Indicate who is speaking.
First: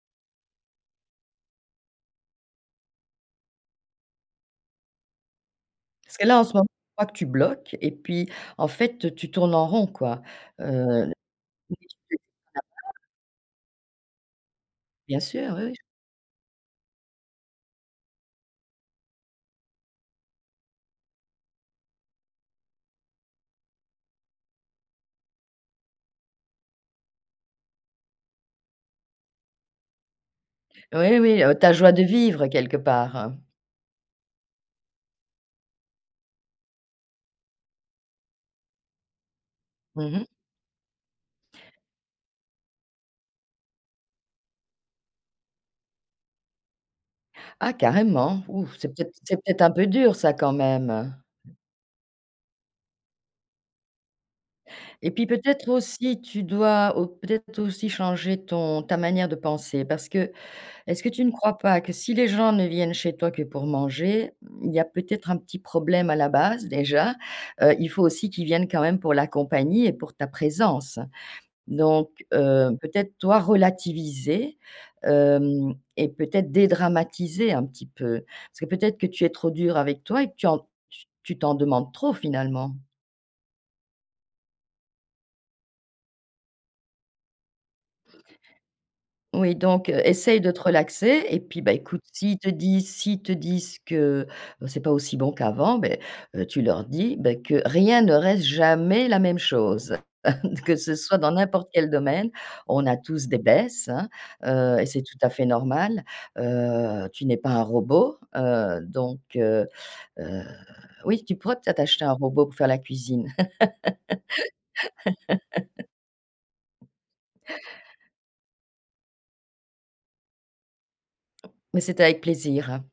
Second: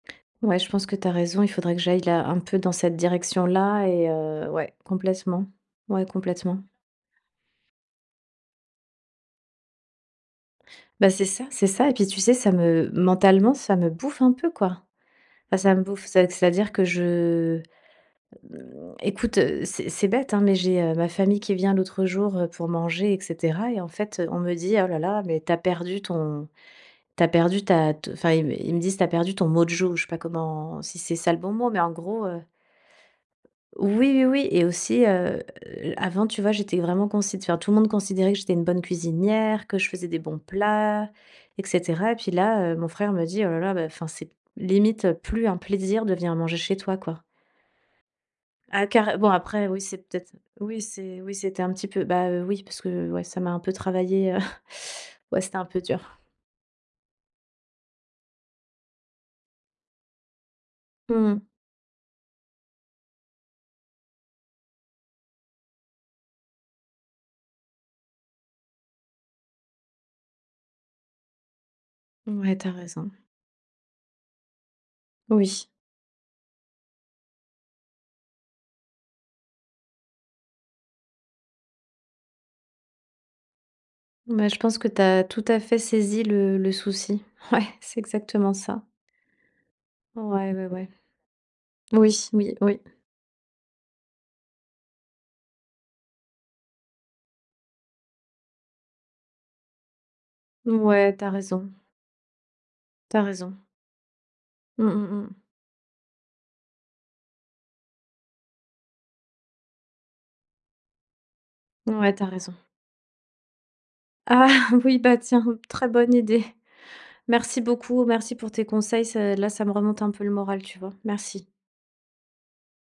Speaker 1: Ouais, je pense que tu as raison. Il faudrait que j'aille là, un peu dans cette direction-là et heu, ouais, complètement. Ouais,
Speaker 2: Parce que là, en ce
Speaker 1: complètement.
Speaker 2: mom [unintelligible] tu bloques et puis en fait, tu tournes en rond, quoi.
Speaker 1: Bah,
Speaker 2: Heu,
Speaker 1: c'est ça, c'est ça. Et puis tu sais, ça me
Speaker 2: [unintelligible]
Speaker 1: mentalement, ça me bouffe un peu, quoi.
Speaker 2: Bien sûr,
Speaker 1: Bah,
Speaker 2: oui, oui.
Speaker 1: ça me bouffe, c'est à c'est-à-dire que je, hem écoute, c'est c'est bête hein, mais j'ai ma famille qui vient l'autre jour, heu, pour manger et cetera. Et en fait, on me dit: «Oh là, là, mais tu as perdu ton tu as perdu ta te», enfin, ils ils me disent: «Tu as perdu ton mojo». Je sais pas comment si c'est
Speaker 2: Oui,
Speaker 1: ça le
Speaker 2: oui,
Speaker 1: bon
Speaker 2: heu,
Speaker 1: mot,
Speaker 2: ta
Speaker 1: mais en
Speaker 2: joie de
Speaker 1: gros, heu
Speaker 2: vivre, quelque part.
Speaker 1: Oui, oui, et aussi, heu, avant, tu vois, j'étais vraiment, consi enfin tout le monde considérait que j'étais une bonne cuisinière, que je faisais
Speaker 2: Mmh
Speaker 1: des
Speaker 2: mh.
Speaker 1: bons plats, et cetera et puis là, heu, mon frère me dit: «Oh là, là, bah, enfin, c'est limite plus un plaisir de venir manger chez toi, quoi».
Speaker 2: Ah carrément, ouh,
Speaker 1: Ah
Speaker 2: c'est peut-être
Speaker 1: carrem bon
Speaker 2: c'est peut etre
Speaker 1: après,
Speaker 2: un
Speaker 1: oui,
Speaker 2: peu
Speaker 1: c'est
Speaker 2: dur
Speaker 1: peut-être,
Speaker 2: ça quand
Speaker 1: oui,
Speaker 2: même, hein.
Speaker 1: c'est oui, c'était un petit peu, bah heu, oui, parce que ouais ça m'a un peu travaillé.
Speaker 2: Et puis
Speaker 1: Ouais, c'était un
Speaker 2: peut-être
Speaker 1: peu dur.
Speaker 2: aussi, tu dois ou peut-être aussi changer ton ta manière de penser. Parce que est-ce que
Speaker 1: Mmh
Speaker 2: tu ne
Speaker 1: mh.
Speaker 2: crois pas que si les gens ne viennent chez toi que pour manger, mmh, il y a peut-être un petit problème à la base? Déjà, heu, il faut aussi qu'ils viennent quand même pour la compagnie et pour ta présence. Donc,
Speaker 1: Ouais, tu
Speaker 2: heu,
Speaker 1: as raison.
Speaker 2: peut-être toi, relativiser.
Speaker 1: Oui.
Speaker 2: Hem et peut-être dédramatiser un petit peu. Parce que peut-être que tu es trop dure avec toi et que tu en tu tu t'en demandes trop finalement.
Speaker 1: Bah, je pense que tu as tout à fait saisi le le souci. Ouais, c'est exactement ça.
Speaker 2: Oui, donc essaye de
Speaker 1: Ouais,
Speaker 2: te
Speaker 1: ouais, ouais.
Speaker 2: relaxer et puis, bah, écoute
Speaker 1: Oui,
Speaker 2: s'ils te
Speaker 1: oui, oui.
Speaker 2: disent s'ils te disent que c'est pas aussi bon qu'avant, bah, heu tu leur dis: «Bah, que rien ne reste jamais la même chose», que ce
Speaker 1: Ouais,
Speaker 2: soit
Speaker 1: tu as
Speaker 2: dans n'importe
Speaker 1: raison.
Speaker 2: quel domaine, on a
Speaker 1: Tu as
Speaker 2: tous des
Speaker 1: raison.
Speaker 2: baisses, hein, heu, et
Speaker 1: Mmh,
Speaker 2: c'est
Speaker 1: mmh
Speaker 2: tout à
Speaker 1: mh.
Speaker 2: fait normal. Heu, tu n'es pas un robot, heu, donc, heu heu, oui tu pourrais peut-être acheter
Speaker 1: Ouais,
Speaker 2: un
Speaker 1: tu as
Speaker 2: robot
Speaker 1: raison.
Speaker 2: pour faire la cuisine.
Speaker 1: Ah oui, bah, tiens, très bonne idée. Merci beaucoup, merci pour tes conseils. C'est là, ça me remonte un peu le moral, tu vois? Merci.
Speaker 2: Mais c'était avec plaisir.